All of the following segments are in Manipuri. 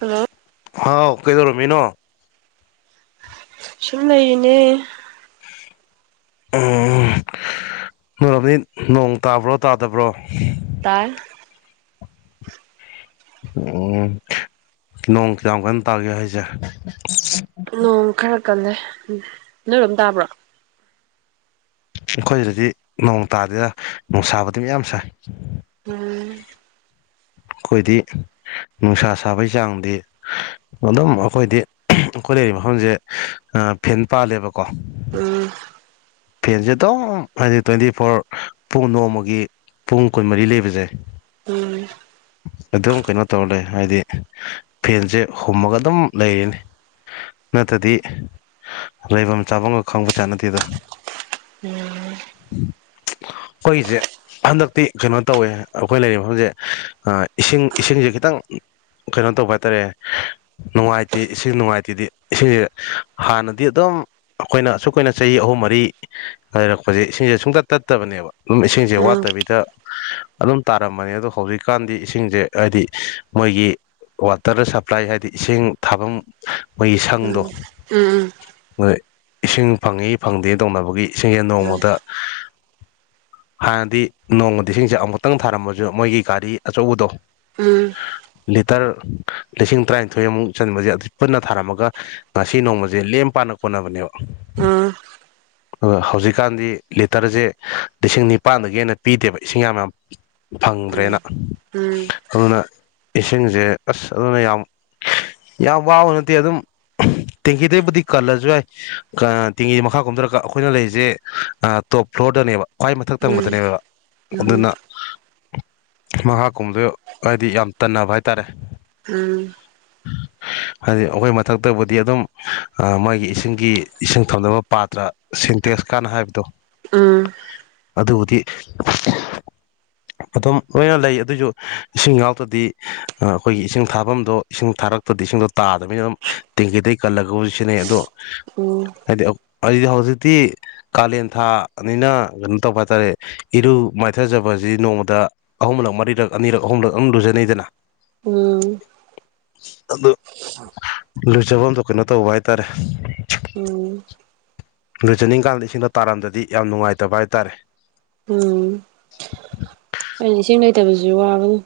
ꯍꯜꯂꯣ ꯍꯥꯎ ꯀꯩꯗꯧꯔꯝꯃꯤꯅꯣ ꯁꯨꯝ ꯂꯩꯔꯤꯅꯦ ꯎꯝ ꯅꯣꯏꯔꯣꯝꯗꯤ ꯅꯣꯡ ꯇꯥꯕ꯭ꯔꯣ ꯇꯥꯗꯕ꯭ꯔꯣ ꯇꯥꯏ ꯎꯝ ꯅꯣꯡ ꯀꯌꯥꯝ ꯀꯟꯅ ꯇꯥꯒꯦ ꯍꯥꯏꯁꯦ ꯅꯣꯡ ꯈꯔ ꯀꯜꯂꯦ ꯅꯣꯏꯔꯣꯝ ꯇꯥꯕ꯭ꯔꯣ ꯑꯩꯈꯣꯏꯁꯤꯗꯗꯤ ꯅꯣꯡ ꯇꯥꯗꯦꯗ ꯅꯨꯡꯁꯥꯕꯨꯗꯤ ꯃꯌꯥꯝ ꯁꯥꯏ ꯎꯝ ꯑꯩꯈꯣꯏꯗꯤ ꯅꯨꯡꯁꯥ ꯁꯥꯕꯩ ꯆꯥꯡꯗꯤ ꯑꯗꯨꯝ ꯑꯩꯈꯣꯏꯗꯤ ꯑꯩꯈꯣꯏ ꯂꯩꯔꯤꯕ ꯃꯐꯝꯁꯦ ꯑꯥ ꯐꯦꯟ ꯄꯥꯜꯂꯦꯕꯀꯣ ꯎꯝ ꯐꯦꯟꯖꯦ ꯑꯗꯨꯝ ꯍꯥꯏꯗꯤ ꯇ꯭ꯋꯦꯟꯇꯤ ꯐꯣꯔ ꯄꯨꯡ ꯅꯣꯡꯃꯒꯤ ꯄꯨꯡ ꯀꯨꯟꯃꯔꯤ ꯂꯩꯕꯖꯦ ꯎꯝ ꯑꯗꯨꯝ ꯀꯩꯅꯣ ꯇꯧ ꯂꯩ ꯍꯥꯏꯗꯤ ꯐꯦꯟꯖꯦ ꯍꯨꯝꯃꯒ ꯑꯗꯨꯝ ꯂꯩꯔꯤꯅꯤ ꯅꯠꯇꯗꯤ ꯂꯩꯐꯝ ꯆꯥꯕꯝꯒ ꯈꯪꯕ ꯖꯣꯠ ꯅꯠꯇꯦꯗ ꯎꯝ ꯑꯈꯣꯏꯒꯤꯖꯦ ꯍꯟꯗꯛꯇꯤ ꯀꯩꯅꯣ ꯇꯧꯋꯦ ꯑꯩꯈꯣꯏ ꯂꯩꯔꯤꯕ ꯃꯐꯝꯖꯦ ꯏꯁꯤꯡ ꯏꯁꯤꯡꯖꯦ ꯈꯤꯇꯪ ꯀꯩꯅꯣ ꯇꯧꯕ ꯍꯥꯏꯇꯥꯔꯦ ꯅꯨꯡꯉꯥꯏꯇꯦ ꯏꯁꯤꯡ ꯅꯨꯡꯉꯥꯏꯇꯦꯗꯤ ꯏꯁꯤꯡ ꯍꯥꯟꯅꯗꯤ ꯑꯗꯨꯝ ꯑꯩꯈꯣꯏꯅ ꯑꯁꯨꯛ ꯀꯨꯏꯅ ꯆꯍꯤ ꯑꯍꯨꯝ ꯃꯔꯤ ꯂꯩꯔꯛꯄꯖꯦ ꯁꯤꯁꯤꯡꯖꯦ ꯁꯨꯡꯇꯠ ꯇꯠꯇꯕꯅꯦꯕ ꯑꯗꯨꯝ ꯏꯁꯤꯡꯖꯦ ꯎꯝ ꯋꯥꯠꯇꯕꯤꯗ ꯑꯗꯨꯝ ꯇꯥꯔꯝꯕꯅꯤ ꯑꯗꯣ ꯍꯧꯖꯤꯛꯀꯥꯟꯗꯤ ꯏꯁꯤꯡꯖꯦ ꯍꯥꯏꯗꯤ ꯃꯣꯏꯒꯤ ꯋꯥꯇꯔ ꯁꯄ꯭ꯂꯥꯏ ꯍꯥꯏꯗꯤ ꯏꯁꯤꯡ ꯊꯥꯕꯝ ꯑꯈꯣꯏꯒꯤ ꯁꯪꯗꯣ ꯎꯝ ꯎꯝ ꯎꯝ ꯎꯝ ꯎꯝ ꯎꯝ ꯎꯝ ꯃꯣꯏ ꯏꯁꯤꯡ ꯐꯪꯉꯤ ꯐꯪꯗꯦ ꯇꯧꯅꯕꯒꯤ ꯏꯁꯤꯡꯖꯦ ꯅꯣꯡꯃꯗꯥ ꯍꯥꯟꯅꯗꯤ ꯅꯣꯡꯃꯗꯥ ꯏꯁꯤꯡꯖꯦ ꯑꯃꯨꯛꯇꯪ ꯊꯥꯔꯝꯃꯖꯨ ꯃꯣꯏꯒꯤ ꯒꯥꯔꯤ ꯑꯆꯧꯕꯗꯣ ꯎꯝ ꯂꯤꯇꯔ ꯂꯤꯁꯤꯡ ꯇꯔꯥꯅꯤꯊꯣꯏ ꯑꯃꯨꯛ ꯆꯟꯕꯁꯦ ꯑꯗꯨ ꯄꯨꯟꯅ ꯊꯥꯔꯝꯃꯒ ꯉꯁꯤ ꯅꯣꯡꯃꯖꯦ ꯂꯦꯝ ꯄꯥꯅ ꯀꯣꯅꯕꯅꯦꯕ ꯎꯝ ꯎꯝ ꯎꯝ ꯑꯗꯣ ꯍꯧꯖꯤꯛꯀꯥꯟꯗꯤ ꯂꯤꯇꯔꯖꯦ ꯂꯤꯁꯤꯡ ꯅꯤꯄꯥꯟꯗꯒꯤ ꯍꯦꯟꯅ ꯄꯤꯗꯦꯕ ꯏꯁꯤꯡ ꯌꯥꯝ ꯌꯥꯝ ꯐꯪꯗ꯭ꯔꯦꯅ ꯎꯝ ꯑꯗꯨꯅ ꯏꯁꯤꯡꯖꯦ ꯑꯁ ꯑꯗꯨꯅ ꯌꯥꯝ ꯌꯥꯝ ꯋꯥꯕ ꯅꯠꯇꯦ ꯑꯗꯨꯝ ꯇꯦꯡꯀꯤꯗꯩꯕꯨꯗꯤ ꯀꯜꯂꯖꯨ ꯌꯥꯏ ꯇꯦꯡꯀꯤ ꯃꯈꯥ ꯀꯨꯝꯗꯔꯥꯒ ꯑꯩꯈꯣꯏꯅ ꯂꯩꯔꯤꯖꯦ ꯑꯥ ꯇꯣꯞ ꯐ꯭ꯂꯣꯔꯗꯅꯦꯕ ꯈ꯭ꯋꯥꯏ ꯃꯊꯛ ꯊꯪꯕꯗꯅꯦꯕ ꯎꯝ ꯑꯗꯨꯅ ꯃꯈꯥ ꯀꯨꯝꯕꯗꯣ ꯍꯥꯏꯗꯤ ꯌꯥꯝ ꯇꯟꯅꯕ ꯍꯥꯏꯇꯥꯔꯦ [inaudible] ꯍꯥꯏꯗꯤ ꯑꯩꯈꯣꯏ ꯃꯊꯛꯇꯕꯨꯗꯤ ꯑꯗꯨꯝ ꯃꯣꯏꯒꯤ ꯏꯁꯤꯡꯒꯤ ꯏꯁꯤꯡ ꯊꯝꯅꯕ ꯄꯥꯇ꯭ꯔꯥ ꯁꯤꯟꯇꯦꯛꯁ ꯀꯥꯟꯅ ꯍꯥꯏꯕꯗꯣ ꯎꯝ ꯎꯝ ꯎꯝ ꯑꯗꯨꯕꯨꯗꯤ ꯑꯗꯨꯝ ꯂꯣꯏꯅ ꯂꯩ ꯑꯗꯨꯏꯖꯨ ꯏꯁꯤꯡ ꯌꯥꯥꯎꯗꯗꯤ ꯑꯩꯈꯣꯏꯒꯤ ꯏꯁꯤꯡ ꯊꯥꯕꯝꯗꯣ ꯏꯁꯤꯡ ꯊꯥꯔꯛ ꯇ꯭ꯔꯥꯗꯤ ꯏꯁꯤꯡꯗꯣ ꯇꯥꯗꯕꯅꯤꯅ ꯑꯗꯨꯝ ꯇꯦꯡꯀꯤꯗꯒꯤ ꯀꯜꯂꯒꯕꯨꯗꯤ ꯁꯤꯖꯤꯟꯅꯩ ꯑꯗꯣ ꯎꯝ ꯍꯥꯏꯗꯤ ꯍꯥꯏꯗꯤ ꯍꯧꯖꯤꯛꯇꯤ ꯀꯥꯂꯦꯟ ꯊꯥꯅꯤꯅ ꯀꯩꯅꯣ ꯇꯧꯕ ꯍꯥꯏꯇꯥꯔꯦ ꯏꯔꯨ ꯃꯥꯏꯊꯖꯕꯁꯤ ꯅꯣꯡꯃꯗ ꯑꯍꯨꯝꯂꯛ ꯃꯔꯤꯔꯛ ꯑꯅꯤꯔꯛ ꯑꯍꯨꯝꯂꯛ ꯑꯃ ꯂꯨꯖꯅꯩꯗꯅ ꯎꯝ ꯑꯗꯨ ꯂꯣꯏꯖꯕꯗꯣ ꯀꯩꯅꯣ ꯇꯧꯕ ꯍꯥꯏꯇꯥꯔꯦ ꯂꯣꯏꯖꯅꯤꯡꯀꯥꯟꯗ ꯏꯁꯤꯡꯗ ꯇꯥꯔꯝꯗꯗꯤ ꯌꯥꯝ ꯅꯨꯡꯉꯥꯏꯇꯕ ꯍꯥꯏꯇꯥꯔꯦ ꯎꯝ ꯑꯩꯅ ꯏꯁꯤꯡ ꯂꯩꯇꯕꯁꯨ ꯋꯥꯕꯅꯤ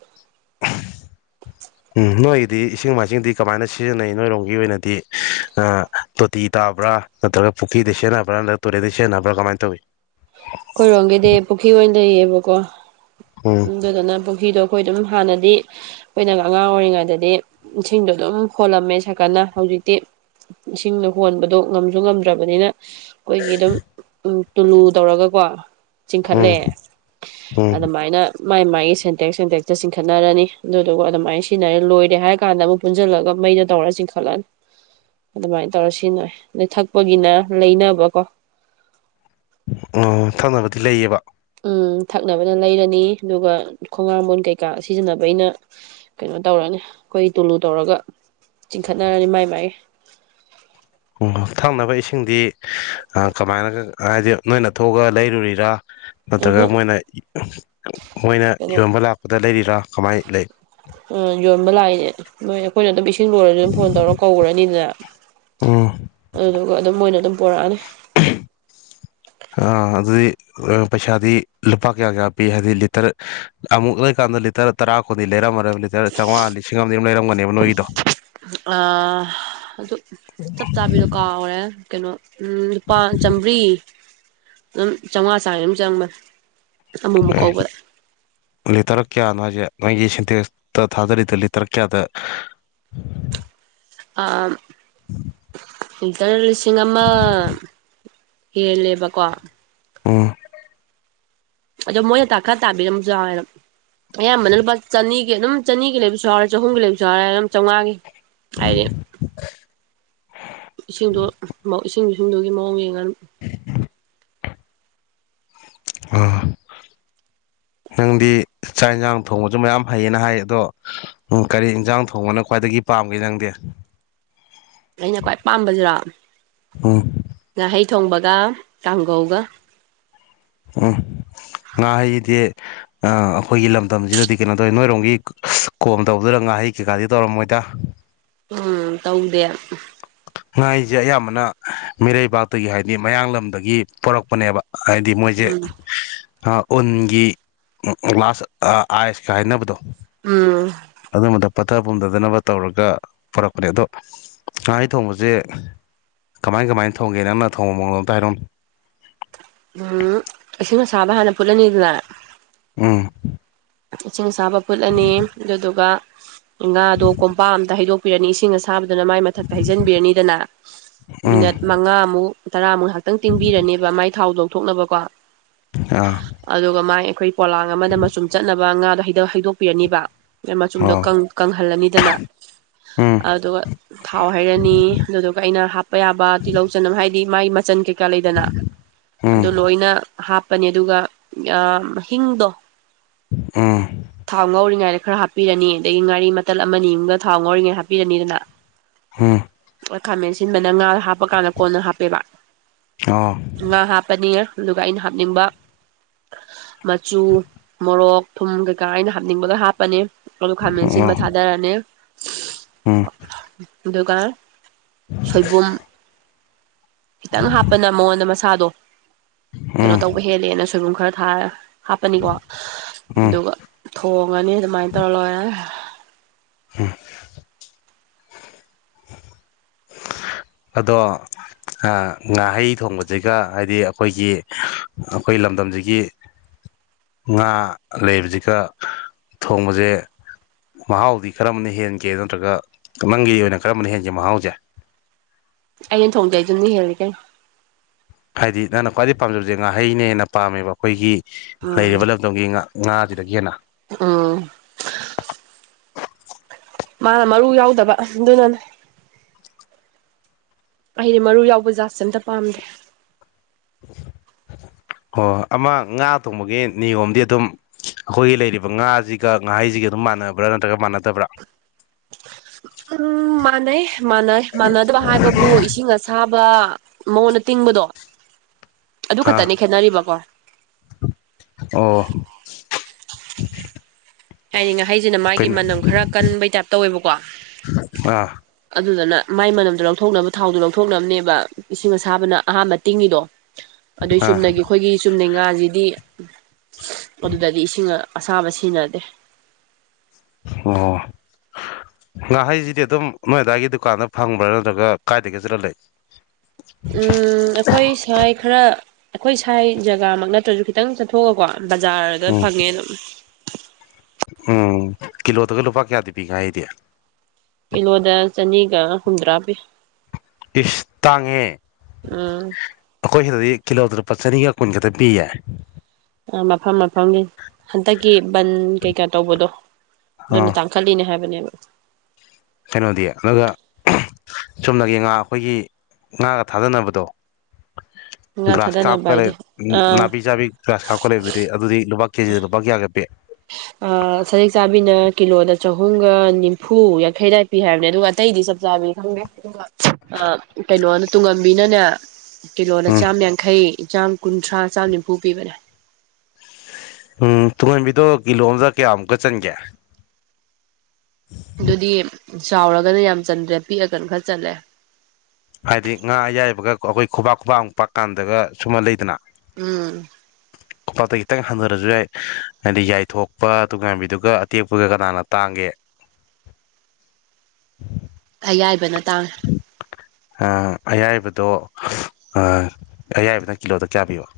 [unintelligible] [inaudible] ꯎꯝ ꯅꯣꯏꯒꯤꯗꯤ ꯏꯁꯤꯡ ꯃꯥꯏꯁꯤꯡꯗꯤ ꯀꯃꯥꯏꯅ ꯁꯤꯖꯤꯟꯅꯩ ꯅꯣꯏꯔꯣꯝꯒꯤ ꯑꯣꯏꯅꯗꯤ ꯇꯣꯇꯤ ꯇꯥꯕ꯭ꯔꯥ ꯅꯠꯇ꯭ꯔꯒ ꯄꯨꯈ꯭ꯔꯤꯗ ꯁꯦꯟꯅꯕ꯭ꯔꯥ ꯅꯠꯇ꯭ꯔꯒ ꯇꯨꯔꯦꯗ ꯁꯖꯤꯟꯅꯕ꯭ꯔꯥ ꯀꯃꯥꯏꯅ ꯇꯧꯏꯤ ꯈꯔꯣꯝꯒꯤꯗꯤ ꯄꯨꯈ꯭ꯔꯤ ꯑꯣꯏꯅ ꯂꯩꯌꯦꯕꯀꯣ ꯎꯝ ꯑꯗꯨꯗꯅ ꯄꯨꯈ꯭ꯔꯤꯗꯣ ꯑꯩꯈꯣꯏ ꯑꯗꯨꯝ ꯍꯥꯟꯅꯗꯤ ꯑꯩꯈꯣꯏꯅ ꯑꯉꯥꯡ ꯑꯣꯏꯔꯤꯉꯩꯗꯗꯤ ꯏꯁꯤꯡꯗꯣ ꯑꯗꯨꯝ ꯍꯣꯜꯂꯝꯃꯦ ꯁꯀꯅ ꯍꯧꯖꯤꯛꯇꯤ ꯏꯁꯤꯡꯅ ꯍꯣꯟꯕꯗꯣ ꯉꯝꯁꯨ ꯉꯝꯗ꯭ꯔꯕꯅꯤꯅ ꯑꯩꯈꯣꯏꯒꯤ ꯑꯗꯨꯝ ꯇꯨꯂꯨ ꯇꯧꯔꯒꯀꯣ ꯆꯤꯡꯈꯠꯂꯦ ꯎꯝ ꯎꯝ ꯑꯗꯨꯃꯥꯏꯅ ꯃꯥꯏ ꯃꯥꯥꯏꯒꯤ ꯁꯦꯟꯇꯦꯛ ꯁꯦꯟꯇꯦꯛꯁꯛꯇ ꯆꯤꯡꯈꯠꯅꯔꯅꯤ ꯑꯗꯨꯗꯨꯒ ꯑꯗꯨꯃꯥꯏꯅ ꯁꯤꯖꯤꯟꯅꯔꯦ ꯂꯣꯏꯔꯦ ꯍꯥꯏꯔ ꯀꯥꯟꯗ ꯑꯃꯨꯛ ꯄꯨꯟꯁꯤꯜꯂꯒ ꯃꯩꯅ ꯇꯧꯔ ꯆꯤꯡꯈꯠꯂꯅꯤ ꯑꯗꯨꯃꯥꯏꯅ ꯇꯧꯔ ꯁꯤꯖꯤꯟꯅ ꯑꯗꯩ ꯊꯛꯄꯒꯤꯅ ꯂꯩꯅꯕꯀꯣ ꯊꯛꯅꯕꯗꯤ ꯂꯩꯌꯦꯕ ꯎꯝ ꯊꯛꯅꯕꯅ ꯂꯩꯔꯅꯤ ꯑꯗꯨꯒ ꯈꯣꯡꯉꯝꯕꯣꯟ ꯀꯩꯀꯥ ꯁꯤꯖꯤꯟꯅꯕꯩꯅ ꯀꯩꯅꯣ ꯇꯧꯔꯅꯤ ꯑꯩꯈꯣꯏ ꯇꯨꯂꯨ ꯇꯧꯔꯒ ꯆꯤꯡꯈꯠꯅꯔꯅꯤ ꯃꯥꯏ ꯃꯥꯏ ꯑꯣ ꯊꯛꯅꯕ ꯏꯁꯤꯡꯗꯤ ꯀꯃꯥꯏꯅꯒ ꯍꯥꯏꯗꯤ ꯅꯣꯏꯅ ꯊꯣꯛꯑꯒ ꯂꯩꯔꯨꯔꯤꯔꯥ ꯅꯠꯇ꯭ꯔꯒ ꯎꯝꯍꯨꯝ ꯃꯣꯏꯅ ꯃꯣꯏꯅ ꯀꯩꯅꯣ ꯌꯣꯟꯕ ꯂꯥꯛꯄꯗ ꯂꯩꯔꯤꯔꯥ ꯀꯃꯥꯏꯅ ꯂꯩ ꯎꯝ ꯌꯣꯟꯕ ꯂꯥꯛꯏꯅꯦ ꯃꯣꯏ ꯑꯩꯈꯣꯏꯅ ꯑꯗꯨꯝ ꯏꯁꯤꯡ [unintelligible] ꯑꯗꯨꯝ ꯐꯣꯟ ꯇꯧꯔ ꯀꯧꯔꯅꯤꯗꯅ ꯎꯝ ꯑꯗꯨꯗꯨꯒ ꯑꯗꯨꯝ ꯃꯣꯏꯅ ꯑꯗꯨꯝ ꯄꯨꯔꯛꯑꯅꯤ ꯑ ꯑꯗꯨꯗꯤ ꯄꯩꯁꯥꯗꯤ ꯂꯨꯄꯥ ꯀꯌꯥ ꯀꯌꯥ ꯄꯤ ꯍꯥꯏꯗꯤ ꯂꯤꯇꯔ ꯑꯃꯨꯛ ꯂꯩꯀꯥꯟꯗ ꯂꯤꯇꯔ ꯇꯔꯥ ꯀꯨꯟꯗꯤ ꯂꯩꯔꯝꯃꯗꯝꯅꯤ ꯂꯤꯇꯔ ꯆꯥꯝꯃꯉꯥ ꯂꯤꯁꯤꯡ ꯑꯃꯗꯤ ꯗꯨꯝ ꯂꯩꯔꯝꯒꯅꯤꯕ ꯅꯣꯏꯒꯤꯗꯣ ꯑꯗꯨ ꯆꯞ ꯆꯥꯕꯤꯗꯣ ꯀꯥꯎꯔꯦ ꯀꯩꯅꯣ ꯝ ꯂꯨꯄꯥ ꯆꯥꯝꯃ꯭ꯔꯤ ꯑꯗꯨꯝ ꯆꯥꯝꯃꯉꯥ ꯆꯥ ꯑꯗꯨꯝ ꯆꯪꯕ ꯑꯃꯨꯛꯃꯨꯛ ꯀꯧꯕꯥ ꯂꯛ ꯑꯦ ꯂꯤꯇꯔ ꯀꯌꯥꯅꯣ ꯍꯥꯏꯁꯦ ꯅꯣꯏꯒꯤ ꯁꯦꯟꯇꯦꯛꯁꯇ ꯊꯥꯗꯔꯤꯗꯣ ꯂꯤꯇꯔ ꯀꯌꯥꯗ ꯍ [unintelligible] ꯑꯥ ꯑꯥ ꯑꯥ ꯂꯤꯇꯔ ꯂꯤꯁꯤꯡ ꯑꯃ ꯍꯦꯜꯂꯦꯕꯀꯣ ꯎꯝ ꯑꯗꯣ ꯃꯣꯏꯅ ꯇꯥꯈꯠ ꯇꯥꯕꯤꯔꯝꯃꯁꯨ ꯌꯥꯎꯋꯦ ꯑꯌꯥꯝꯕꯅ ꯂꯨꯄꯥ ꯆꯅꯤꯒꯤ ꯑꯗꯨꯝ ꯆꯅꯤꯒꯤ ꯂꯩꯕꯁꯨ ꯌꯥꯎꯔꯦ ꯆꯍꯨꯝꯒꯤ ꯂꯩꯕꯁꯨ ꯌꯥꯎꯔꯦ ꯑꯗꯨꯝ ꯆꯥꯝꯃꯉꯥꯒꯤ ꯑꯩ ꯏꯁꯤꯡꯗꯨ ꯏꯁꯤꯡ ꯏꯁꯤꯡꯗꯨꯒꯤ ꯃꯑꯣꯡ ꯌꯦꯡꯉꯅꯤ ꯑ ꯅꯪꯗꯤ ꯆꯥꯛ ꯏꯟꯁꯥꯡ ꯊꯣꯡꯕꯁꯨ ꯃꯌꯥꯝ ꯐꯩꯌꯦꯅ ꯍꯥꯏ ꯑꯗꯣ ꯎꯝ ꯀꯔꯤ ꯏꯟꯁꯥꯡ ꯊꯣꯡꯕꯅ ꯈ꯭ꯋꯥꯏꯗꯒꯤ ꯄꯥꯝꯒꯦ ꯅꯪꯗꯦ ꯑꯩꯅ ꯈ꯭ꯋꯥꯏ ꯄꯥꯕꯁꯤꯔꯣ ꯎꯝ ꯉꯥꯍꯩ ꯊꯣꯡꯕꯒ ꯀꯥꯡꯒꯧꯒ ꯎꯝ ꯉꯥ ꯍꯩꯗꯤ ꯑ ꯑꯩꯈꯣꯏꯒꯤ ꯂꯝꯗꯝꯁꯤꯗꯗꯤ ꯀꯩꯅꯣ ꯇꯧꯏ ꯅꯣꯏꯔꯣꯝꯒꯤ ꯀꯣꯝ ꯇꯧꯕꯗ ꯉꯥꯍꯩ ꯀꯩꯀꯥꯗꯤ ꯇꯧꯔꯝꯃꯣꯏꯗ [inaudible] ꯎꯝ ꯇꯧꯗꯦ [unintelligible] ꯉꯥꯍꯩꯁꯦ ꯑꯌꯥꯝꯕꯅ ꯃꯤꯔꯩꯕꯥꯛꯇꯒꯤ ꯍꯥꯏꯗꯤ ꯃꯌꯥꯡꯂꯝꯗꯒꯤ ꯄꯣꯔꯛꯄꯅꯦꯕ ꯍꯥꯏꯗꯤ ꯃꯣꯏ ꯖꯦ ꯎꯝ ꯎꯟꯒꯤ [unintelligible] ꯑꯥꯏꯁꯀ ꯍꯥꯏꯅꯕꯗꯣ ꯎꯝ ꯑꯗꯨꯝꯕꯗꯣ ꯄꯠꯊꯥ ꯄꯨꯝꯗꯥꯗꯅꯕ ꯇꯧꯔꯒ ꯄꯣꯔꯛꯄꯅꯦ ꯑꯗꯣ ꯉꯍꯩ ꯊꯣꯡꯕꯁꯦ ꯀꯃꯥꯏ ꯀꯃꯥꯏ ꯊꯣꯡꯒꯦ ꯅꯪꯅ ꯊꯣꯡꯕ ꯃꯑꯣꯡ ꯑꯝꯇ ꯍꯥꯏꯔꯛꯑꯣꯅꯦ ꯎꯝ ꯏꯁꯤꯁꯤꯡ ꯑꯁꯥꯕ ꯍꯥꯟꯅ ꯐꯨꯠꯂꯅꯤꯗꯅ ꯎꯝ ꯏꯁꯤꯡ ꯑꯁꯥꯕ ꯐꯨꯠꯂꯅꯤ ꯑꯗꯨꯗꯨꯒ ꯉꯥꯗꯣ ꯀꯣꯝꯄꯥꯛ ꯑꯝꯗ ꯍꯩꯗꯣꯛꯄꯤꯔꯅꯤ ꯏꯁꯤꯡ ꯑꯁ ꯊꯥꯕꯗꯨꯅ ꯃꯥꯏ ꯃꯊꯛꯇ ꯍꯩꯖꯤꯟꯕꯤꯔꯅꯤꯗꯅ ꯎꯝ ꯃꯤꯅꯠ ꯃꯉꯥꯃꯨꯛ ꯇꯔꯥꯃꯨꯛ ꯉꯥꯍꯛꯇꯪ ꯇꯤꯡꯕꯤꯔꯅꯤꯕ ꯃꯥꯏ ꯊꯥꯎ ꯂꯧꯊꯣꯛꯅꯕꯀꯣ ꯑꯥ ꯑꯗꯨꯒ ꯃꯥꯏ ꯑꯩꯈꯣꯏ ꯄꯣꯂꯥꯡ ꯑꯃꯗ ꯃꯆꯨꯝ ꯆꯠꯅꯕ ꯉꯥꯗꯣ ꯍꯩꯗ ꯍꯩꯗꯣꯛꯄꯤꯔꯅꯤꯕ ꯃꯆꯨꯝꯗꯣ ꯑꯣ ꯀꯪ ꯀꯪꯍꯜꯂꯅꯤꯗꯅ ꯎꯝ ꯑꯗꯨꯒ ꯊꯥꯎ ꯍꯩꯔꯅꯤ ꯑꯗꯨꯗꯨꯒ ꯑꯩꯅ ꯍꯥꯞꯄ ꯌꯥꯕ ꯇꯤꯜꯍꯧ ꯆꯅꯝ ꯍꯥꯏ ꯃꯥꯏ ꯃꯆꯟ ꯀꯩꯀꯥ ꯂꯩꯗꯅ ꯎꯝ ꯑꯗꯨ ꯂꯣꯏꯅ ꯍꯥꯞꯄꯅꯤ ꯑꯗꯨꯒ ꯑꯥꯝ ꯍꯤꯡꯗꯣ ꯎꯝ ꯊꯥꯎ ꯉꯧꯔꯤꯉꯩꯗ ꯈꯔ ꯍꯥꯞꯄꯤꯔꯅꯤ ꯑꯗꯒꯤ ꯉꯥꯔꯤ ꯃꯇꯠ ꯑꯃꯅꯤꯃꯝꯒ ꯊꯥꯎ ꯉꯧꯔꯤꯉꯩ ꯍꯥꯞꯄꯤꯔꯅꯤꯗꯅ ꯍꯨꯝ ꯑꯥ ꯈꯥꯃꯦꯟ ꯑꯁꯤꯟꯕꯅ ꯉꯥ ꯍꯥꯞꯄꯀꯥꯟꯗ ꯀꯣꯟꯅ ꯍꯥꯞꯄꯦꯕ ꯑꯣ ꯉꯥ ꯍꯥꯞꯄꯅꯤ ꯑꯗꯨꯒ ꯑꯩꯅ ꯍꯥꯞꯅꯤꯡꯕ ꯃꯆꯨ ꯃꯣꯔꯣꯛ ꯊꯨꯝ ꯀꯩꯀꯥ ꯑꯩꯅ ꯍꯥꯞꯅꯤꯡꯕꯒ ꯍꯥꯞꯄꯅꯤ ꯑꯗꯨ ꯈꯥꯃꯦꯟꯁꯤꯟꯕ ꯑꯣ ꯊꯥꯗꯔꯅꯤ ꯎꯝ ꯑꯗꯨꯒ ꯁꯣꯏꯕꯨꯝ ꯈꯤꯇꯪ ꯍꯥꯞꯄꯅ ꯃꯉꯣꯟꯗ ꯃꯁꯥꯗꯣ ꯀꯩꯅꯣ ꯎꯝ ꯇꯧꯕ ꯍꯦꯜꯂꯦꯅ ꯁꯣꯏꯕꯨꯝ ꯈꯔ ꯊꯥꯔ ꯍꯥꯞꯄꯅꯤꯀꯣ ꯎꯝ ꯑꯗꯨꯒ ꯊꯣꯡꯉꯅꯤ ꯑꯗꯨꯃꯥꯏꯅ ꯇꯧꯔ ꯂꯣꯏꯔꯦ ꯑꯗꯣ ꯑꯥ ꯉꯥꯍꯩ ꯊꯣꯡꯕꯖꯤꯒ ꯍꯥꯏꯗꯤ ꯑꯈꯣꯏꯒꯤ ꯑꯈꯣꯏ ꯂꯝꯗꯝꯖꯤꯒꯤ ꯉꯥ ꯂꯩꯕꯖꯤꯒ ꯊꯣꯡꯕꯖꯦ ꯃꯍꯥꯎꯗꯤ ꯀꯔꯝꯕꯅ ꯍꯦꯟꯒꯦ ꯅꯠꯇ꯭ꯔꯒ ꯅꯪꯒꯤ ꯑꯣꯏꯅ ꯀꯔꯝꯕꯅ ꯍꯦꯟꯒꯦ ꯃꯍꯥꯎꯖꯦ ꯑꯩꯅ ꯊꯣꯡꯗꯩ ꯗꯨꯅ ꯍꯦꯜꯂꯤ ꯀꯩꯅꯣ ꯍꯥꯏꯗꯤ ꯅꯪꯅ ꯈ꯭ꯋꯥꯏꯗꯩ ꯄꯥꯝꯖꯕꯖꯦ ꯉꯥꯍꯩꯅ ꯍꯦꯟꯅ ꯄꯥꯝꯃꯦꯕ ꯑꯈꯣꯏꯒꯤ ꯎꯝ ꯂꯩꯔꯤꯕ ꯂꯝ ꯗꯣꯝꯒꯤ ꯉꯥ ꯉꯥꯖꯤꯗꯒꯤ ꯍꯦꯟꯅ ꯎꯝ ꯃꯥꯅ ꯃꯔꯨ ꯌꯥꯎꯗꯕ ꯗꯨꯅꯅꯦ ꯑꯩꯗꯤ ꯃꯔꯨ ꯌꯥꯎꯕ ꯖꯥꯠꯁꯦ ꯑꯝꯇ ꯄꯥꯝꯗꯦ ꯑꯣ ꯑꯃ ꯉꯥ ꯊꯣꯡꯕꯒꯤ ꯅꯤꯌꯣꯝꯗꯤ ꯑꯗꯨꯝ ꯑꯈꯣꯏꯒꯤ ꯂꯩꯔꯤꯕ ꯉꯥꯖꯤꯒ ꯉꯥꯍꯩꯖꯤꯒ ꯑꯗꯨꯝ ꯃꯥꯟꯅꯕ꯭ꯔꯥ ꯅꯠꯇ꯭ꯔꯒ ꯃꯥꯟꯅꯗꯕ꯭ꯔꯥ ꯎꯝ ꯃꯅꯩ ꯃꯥꯅꯩ ꯃꯥꯟꯗꯕ ꯍꯥꯏ ꯕꯕꯨ ꯏꯁꯤꯡ ꯑꯁꯥꯕ ꯃꯉꯣꯟꯗ ꯇꯤꯡꯕꯗꯣ ꯑꯗꯨ ꯑꯥ ꯈꯠꯇꯅꯤ ꯈꯦꯠꯅꯔꯤꯕꯀꯣ ꯑꯣ ꯑꯩ ꯉꯥ ꯍꯩꯖꯤꯅ ꯃꯥꯒꯤ ꯀꯩꯅꯣ ꯃꯅꯝ ꯈꯔꯥ ꯀꯟꯕꯩ ꯇꯥꯏꯞ ꯇꯧꯋꯦꯕꯀꯣ ꯑꯥ ꯑꯗꯨꯗꯅ ꯃꯥꯏ ꯃꯅꯝꯗꯣ ꯂꯧꯊꯣꯛꯅꯕ ꯊꯥꯎꯗꯣ ꯂꯧꯊꯣꯛꯅꯕꯅꯦꯕ ꯏꯁꯤꯡ ꯑꯁꯥꯕꯅ ꯑꯍꯥꯟꯕ ꯇꯤꯡꯉꯤꯗꯣ ꯑꯗꯨꯏ ꯑꯥ ꯆꯨꯝꯅꯒꯤ ꯑꯈꯣꯏꯒꯤ ꯆꯨꯝꯅꯩ ꯉꯥꯖꯤꯗꯤ ꯑꯗꯨꯗꯗꯤ ꯏꯁꯤꯡ ꯑꯁꯥꯕ ꯁꯤꯟꯅꯗꯦ ꯑꯣ ꯉꯥꯍꯩꯖꯤꯗꯤ ꯑꯗꯨꯝ ꯅꯣꯏ ꯑꯗꯨꯋꯥꯏꯒꯤ ꯗꯨꯀꯥꯟꯗ ꯐꯪꯕ꯭ꯔꯥ ꯅꯠꯇ꯭ꯔꯒ ꯀꯥꯏꯗꯒꯤ ꯖꯠꯂꯂꯩ ꯎꯝ ꯑꯩꯈꯣꯏ ꯁꯋꯥꯥꯏ ꯈꯔꯥ ꯑꯩꯈꯣꯏ ꯁꯥꯏ ꯖꯒꯥꯃꯛ ꯅꯠꯇ꯭ꯔꯖꯨ ꯈꯤꯇꯪ ꯆꯠꯊꯣꯛꯑꯒ ꯀꯣ ꯕꯖꯥꯔꯗ ꯎꯝ ꯐꯪꯉꯦ ꯑꯗꯨꯝ ꯎꯝ ꯀꯤꯂꯣꯗꯒ ꯂꯨꯄꯥ ꯀꯌꯥꯗꯤ ꯄꯤ ꯉꯥꯍꯩꯗꯤ ꯀꯤꯂꯣꯗ ꯆꯅꯤꯒ ꯍꯨꯝꯗ꯭ꯔꯥ ꯄꯤ ꯏꯁ ꯇꯥꯡꯉꯦꯍꯦ ꯎꯝ ꯑꯈꯣꯏ ꯁꯤꯗꯗꯤ ꯀꯤꯂꯣꯗ ꯂꯨꯄꯥ ꯆꯅꯤꯒ ꯀꯨꯟ ꯈꯇ ꯄꯤꯌꯦ ꯑ ꯃꯐꯝ ꯃꯐꯝꯒꯤ ꯍꯟꯇꯛꯀꯤ ꯕꯟ ꯀꯩꯀꯥ ꯇꯧꯕꯗꯣ ꯑꯗꯨꯅ ꯑꯥ ꯇꯥꯡ ꯈꯂꯤꯅꯦ ꯍꯥꯏꯕꯅꯦꯕ ꯀꯩꯅꯣꯗꯤ ꯑꯗꯨꯒ ꯑꯍꯝ ꯆꯨꯝꯅꯒꯤ ꯉꯥ ꯑꯈꯣꯏꯒꯤ ꯉꯥꯒ ꯊꯥꯗꯅꯕꯗꯣ ꯉꯥ ꯒ꯭ꯔꯥꯁ ꯊꯥꯗꯅꯕ ꯀꯥꯞꯀ ꯂꯩ ꯍꯥꯏꯗꯤ ꯑꯥ ꯅꯥꯄꯤ ꯆꯥꯕꯤ ꯒ꯭ꯔꯥꯁ ꯀꯥꯞꯀ ꯂꯩꯕꯗꯨꯗꯤ ꯑꯗꯨꯗꯤ ꯂꯨꯄꯥ ꯀꯦꯖꯤꯗ ꯂꯨꯄꯥ ꯀꯌꯥꯒ ꯄꯤ ꯑꯥ ꯁꯖꯤꯛ ꯆꯥꯕꯤꯅ ꯀꯤꯂꯣꯗ ꯆꯍꯨꯝꯒ ꯅꯤꯐꯨ ꯌꯥꯡꯈꯩ ꯗꯥꯏꯗ ꯄꯤ ꯍꯥꯏꯕꯅꯦ ꯑꯗꯨꯒ ꯑꯇꯩꯗꯤ ꯆꯞ ꯆꯥꯕꯤ ꯈꯪꯗꯦ ꯑꯗꯨꯒ ꯑꯥ ꯀꯩꯅꯣꯅ ꯇꯨꯡꯉꯝꯕꯤꯅꯅꯦ ꯀꯤꯂꯣꯅ ꯎꯝ ꯆꯥꯝ ꯌꯥꯡꯈꯩ ꯏꯆꯝ ꯀꯨꯟꯊ꯭ꯔꯥ ꯆꯥꯝ ꯅꯤꯝꯐꯨ ꯄꯤꯕꯅꯦ ꯎꯝ ꯇꯨꯡꯍꯟꯕꯤꯗꯣ ꯀꯤꯂꯣ ꯑꯝꯗ ꯀꯌꯥꯃꯨꯛꯀ ꯆꯟꯒꯦ [inaudible] ꯑꯗꯨꯗꯤ ꯆꯥꯎꯔꯒꯅ ꯌꯥꯝ ꯆꯟꯗ꯭ꯔꯦ ꯄꯤꯛꯑꯒꯅ ꯈꯔ ꯆꯜꯂꯦ ꯍꯥꯏꯗꯤ ꯉꯥ ꯑꯌꯥꯏꯕꯒ ꯑ ꯑꯈꯣꯏ ꯈꯨꯕꯥꯛ ꯈꯨꯕꯥꯛꯃꯨꯛ ꯄꯥꯛ ꯀꯥꯟꯗꯒ ꯁꯨꯝꯃ ꯂꯩꯗꯅ ꯎꯝ [inaudible] ꯀꯣꯄꯥꯛꯇ ꯈꯤꯇꯪ ꯍꯟꯊꯔꯁꯨ ꯌꯥꯏ ꯍꯥꯏꯗꯤ ꯌꯥꯏꯊꯣꯛꯄ ꯑꯗꯨꯒ ꯉꯥꯏꯥꯟꯕꯤꯗꯨꯒ ꯑꯇꯦꯛꯄꯒ ꯀꯅꯥꯅ ꯇꯥꯡꯒꯦ ꯑꯌꯥꯏꯕꯅ ꯇꯥꯡ ꯑ ꯑꯌꯥꯏꯕꯗꯣ ꯑ ꯑꯌꯥꯏꯕꯅ ꯀꯤꯂꯣꯗ ꯀꯌꯥ ꯄꯤꯕ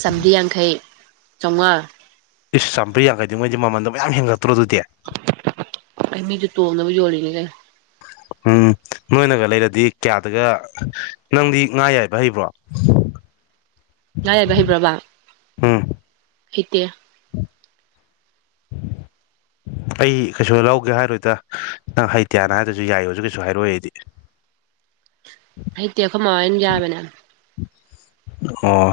ꯆꯥꯝꯔꯤ ꯌꯥꯡꯈꯩ ꯆꯥꯝꯃꯉꯥ ꯏꯁ ꯆꯥꯝꯔꯤ ꯌꯥꯡꯈꯩꯉꯩꯗꯤ ꯃꯃꯟꯣ ꯃꯌꯥꯝ ꯍꯦꯟꯒꯠꯇ꯭ꯔꯣ ꯑꯗꯨꯗꯤ ꯑ ꯃꯤꯁꯨ ꯇꯣꯡꯅꯃꯤ ꯌꯣꯂꯤꯅꯤꯒꯦ ꯎꯝ ꯅꯣꯏꯅꯒ ꯂꯩꯔꯗꯤ ꯀꯌꯥꯗꯒ ꯅꯪꯗꯤ ꯉꯥ ꯌꯥꯏꯕ ꯍꯩꯕ꯭ꯔꯣ ꯉꯥꯏꯥꯏꯕ ꯍꯩꯕ꯭ꯔꯕ ꯎꯝ ꯍꯩꯇꯦ ꯑꯩ ꯀꯩꯁꯨ ꯂꯧꯒꯦ ꯍꯥꯏꯔꯣꯏꯗ ꯅꯪ ꯍꯩꯇ꯭ꯌꯥꯅ ꯍꯥꯏꯔꯁꯨ ꯌꯥꯏꯌꯣꯁꯨ ꯀꯩꯁꯨ ꯍꯥꯏꯔꯛꯑꯣ ꯑꯩꯗꯤ ꯍꯩꯇꯤ ꯑꯩꯈꯣꯏꯃ ꯑꯩꯅ ꯌꯥꯕꯅꯦꯅ ꯑꯣ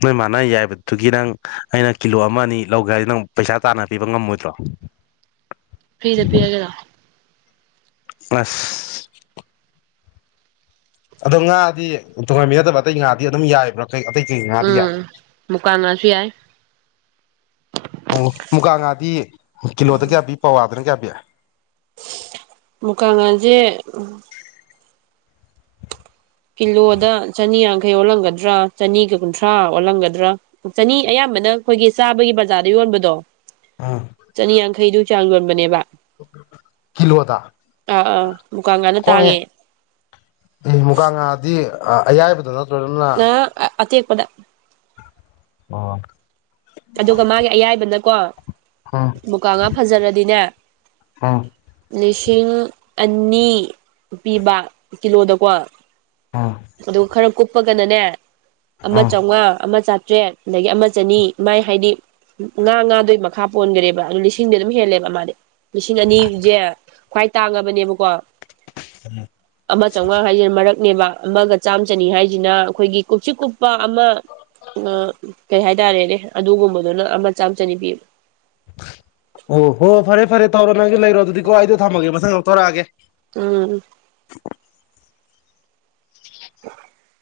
ꯅꯣꯏ ꯃꯥꯥꯟꯅ ꯌꯥꯏꯕꯗꯨꯒꯤ ꯅꯪ ꯑꯩꯅ ꯀꯤꯂꯣ ꯑꯃ ꯑꯅꯤ ꯂꯧꯒꯦ ꯍꯥꯏꯗꯤ ꯅꯪ ꯄꯩꯁꯥ ꯇꯥꯅ ꯄꯤꯕ ꯉꯝꯃꯣꯏꯗ꯭ꯔꯣ ꯐꯤꯔꯤꯗ ꯄꯤꯔꯒꯦꯔꯥ ꯂꯣ ꯑꯁ ꯑꯗꯣ ꯉꯥꯗꯤ ꯇꯣꯡꯉꯟꯕꯤ ꯅꯗꯕ ꯑꯇꯩ ꯉꯥꯗꯤ ꯑꯗꯨꯝ ꯌꯥꯏꯕ꯭ꯔꯥ ꯑꯇꯩ ꯑꯇꯩ ꯀ ꯉꯗꯌꯥ ꯎꯝ ꯃꯨꯀꯥ ꯉꯥꯁꯨ ꯌꯥꯏ ꯑꯣ ꯃꯨꯒꯥ ꯉꯥꯗꯤ ꯀꯤꯂꯣꯗ ꯀꯌꯥ ꯄꯤ ꯄꯋꯥꯗꯅ ꯀꯌꯥ ꯄꯤ ꯃꯨꯀꯥꯉꯁꯦ ꯀꯤꯂꯣꯗ ꯆꯅꯤ ꯌꯥꯡꯈꯩ ꯑꯣꯜꯂꯝꯒꯗ꯭ꯔꯥ ꯆꯅꯤꯒ ꯀꯨꯟꯊ꯭ꯔꯥ ꯑꯣꯜꯂꯝꯒꯗ꯭ꯔꯥ ꯆꯅꯤ ꯑꯌꯥꯝꯕꯅ ꯑꯩꯈꯣꯏꯒꯤ ꯆꯥꯕꯒꯤ ꯕꯖꯥꯔꯗ ꯌꯣꯟꯕꯗꯣ ꯑꯥ ꯆꯅꯤꯌꯥꯡꯈꯩꯗꯨ ꯆꯥꯡ ꯌꯣꯟꯕꯅꯦꯕ ꯀꯤꯂꯣꯗ ꯑꯥ ꯑꯥ ꯃꯨꯀꯥ ꯉꯥꯅ ꯐꯣꯡꯉꯦꯍ ꯇꯥꯡꯉꯦ ꯑꯦ ꯃꯨꯒꯥ ꯉꯥꯗꯤ ꯑꯌꯥꯏꯕꯗ ꯅꯠꯇ ꯅ ꯑ ꯑꯇꯥꯛꯄꯗ ꯑꯣ ꯑꯗꯨꯒ ꯃꯥꯒꯤ ꯑꯌꯥꯏꯕꯅꯀꯣ ꯎꯝ ꯃꯕꯨꯀꯥꯉꯥ ꯐꯖꯔꯗꯤꯅꯦ ꯎꯝ ꯂꯤꯁꯤꯡ ꯑꯅꯤ ꯄꯤꯕ ꯀꯤꯂꯣꯗꯀꯣ ꯎꯝ ꯑꯗꯨꯒ ꯈꯔ ꯀꯨꯞꯄꯒꯅꯅꯦ ꯑꯃ ꯎꯝ ꯆꯥꯝꯃꯉꯥ ꯑꯃ ꯆꯥꯇ꯭ꯔꯦꯠ ꯑꯗꯒꯤ ꯑꯃ ꯆꯅꯤ ꯑꯗꯨꯃꯥꯏ ꯍꯥꯏꯗꯤ ꯉꯥ ꯉꯥꯗꯨꯏ ꯃꯈꯥ ꯄꯣꯟꯈꯔꯦꯕ ꯑꯗꯨ ꯂꯤꯁꯤꯡꯗꯤ ꯑꯗꯨꯝ ꯍꯦꯜꯂꯦꯕ ꯃꯥꯗꯤ ꯂꯤꯁꯤꯡ ꯑꯅꯤꯁꯦ ꯈ꯭ꯋꯥꯏ ꯇꯥꯡꯉꯕꯅꯦꯕꯀꯣ ꯑꯃ ꯆꯝꯃꯉꯥ ꯍꯥꯏꯁꯤꯅ ꯃꯔꯛꯅꯦꯕ ꯑꯃꯒ ꯆꯥꯝ ꯆꯅꯤ ꯍꯥꯏꯁꯤꯅ ꯑꯩꯈꯣꯏꯒꯤ ꯀꯨꯞꯁꯤ ꯀꯨꯞꯄ ꯑꯃ ꯀꯩ ꯍꯥꯏꯇꯥꯔꯦꯅꯦ ꯑꯗꯨꯒꯨꯝꯕꯗꯨꯅ ꯑꯃ ꯆꯥꯝ ꯆꯅꯤ ꯄꯤ ꯑꯣ ꯍꯣꯏ ꯐꯔꯦ ꯐꯔꯦ ꯇꯧꯔꯣ ꯅꯪꯁꯨ ꯂꯩꯔꯣ ꯑꯗꯨꯗꯤꯀꯣ ꯑꯩꯗꯣ ꯊꯝꯃꯒꯦ ꯃꯊꯪ ꯂꯧꯊꯧꯔꯛꯑꯒꯦ ꯎꯝ [inaudible]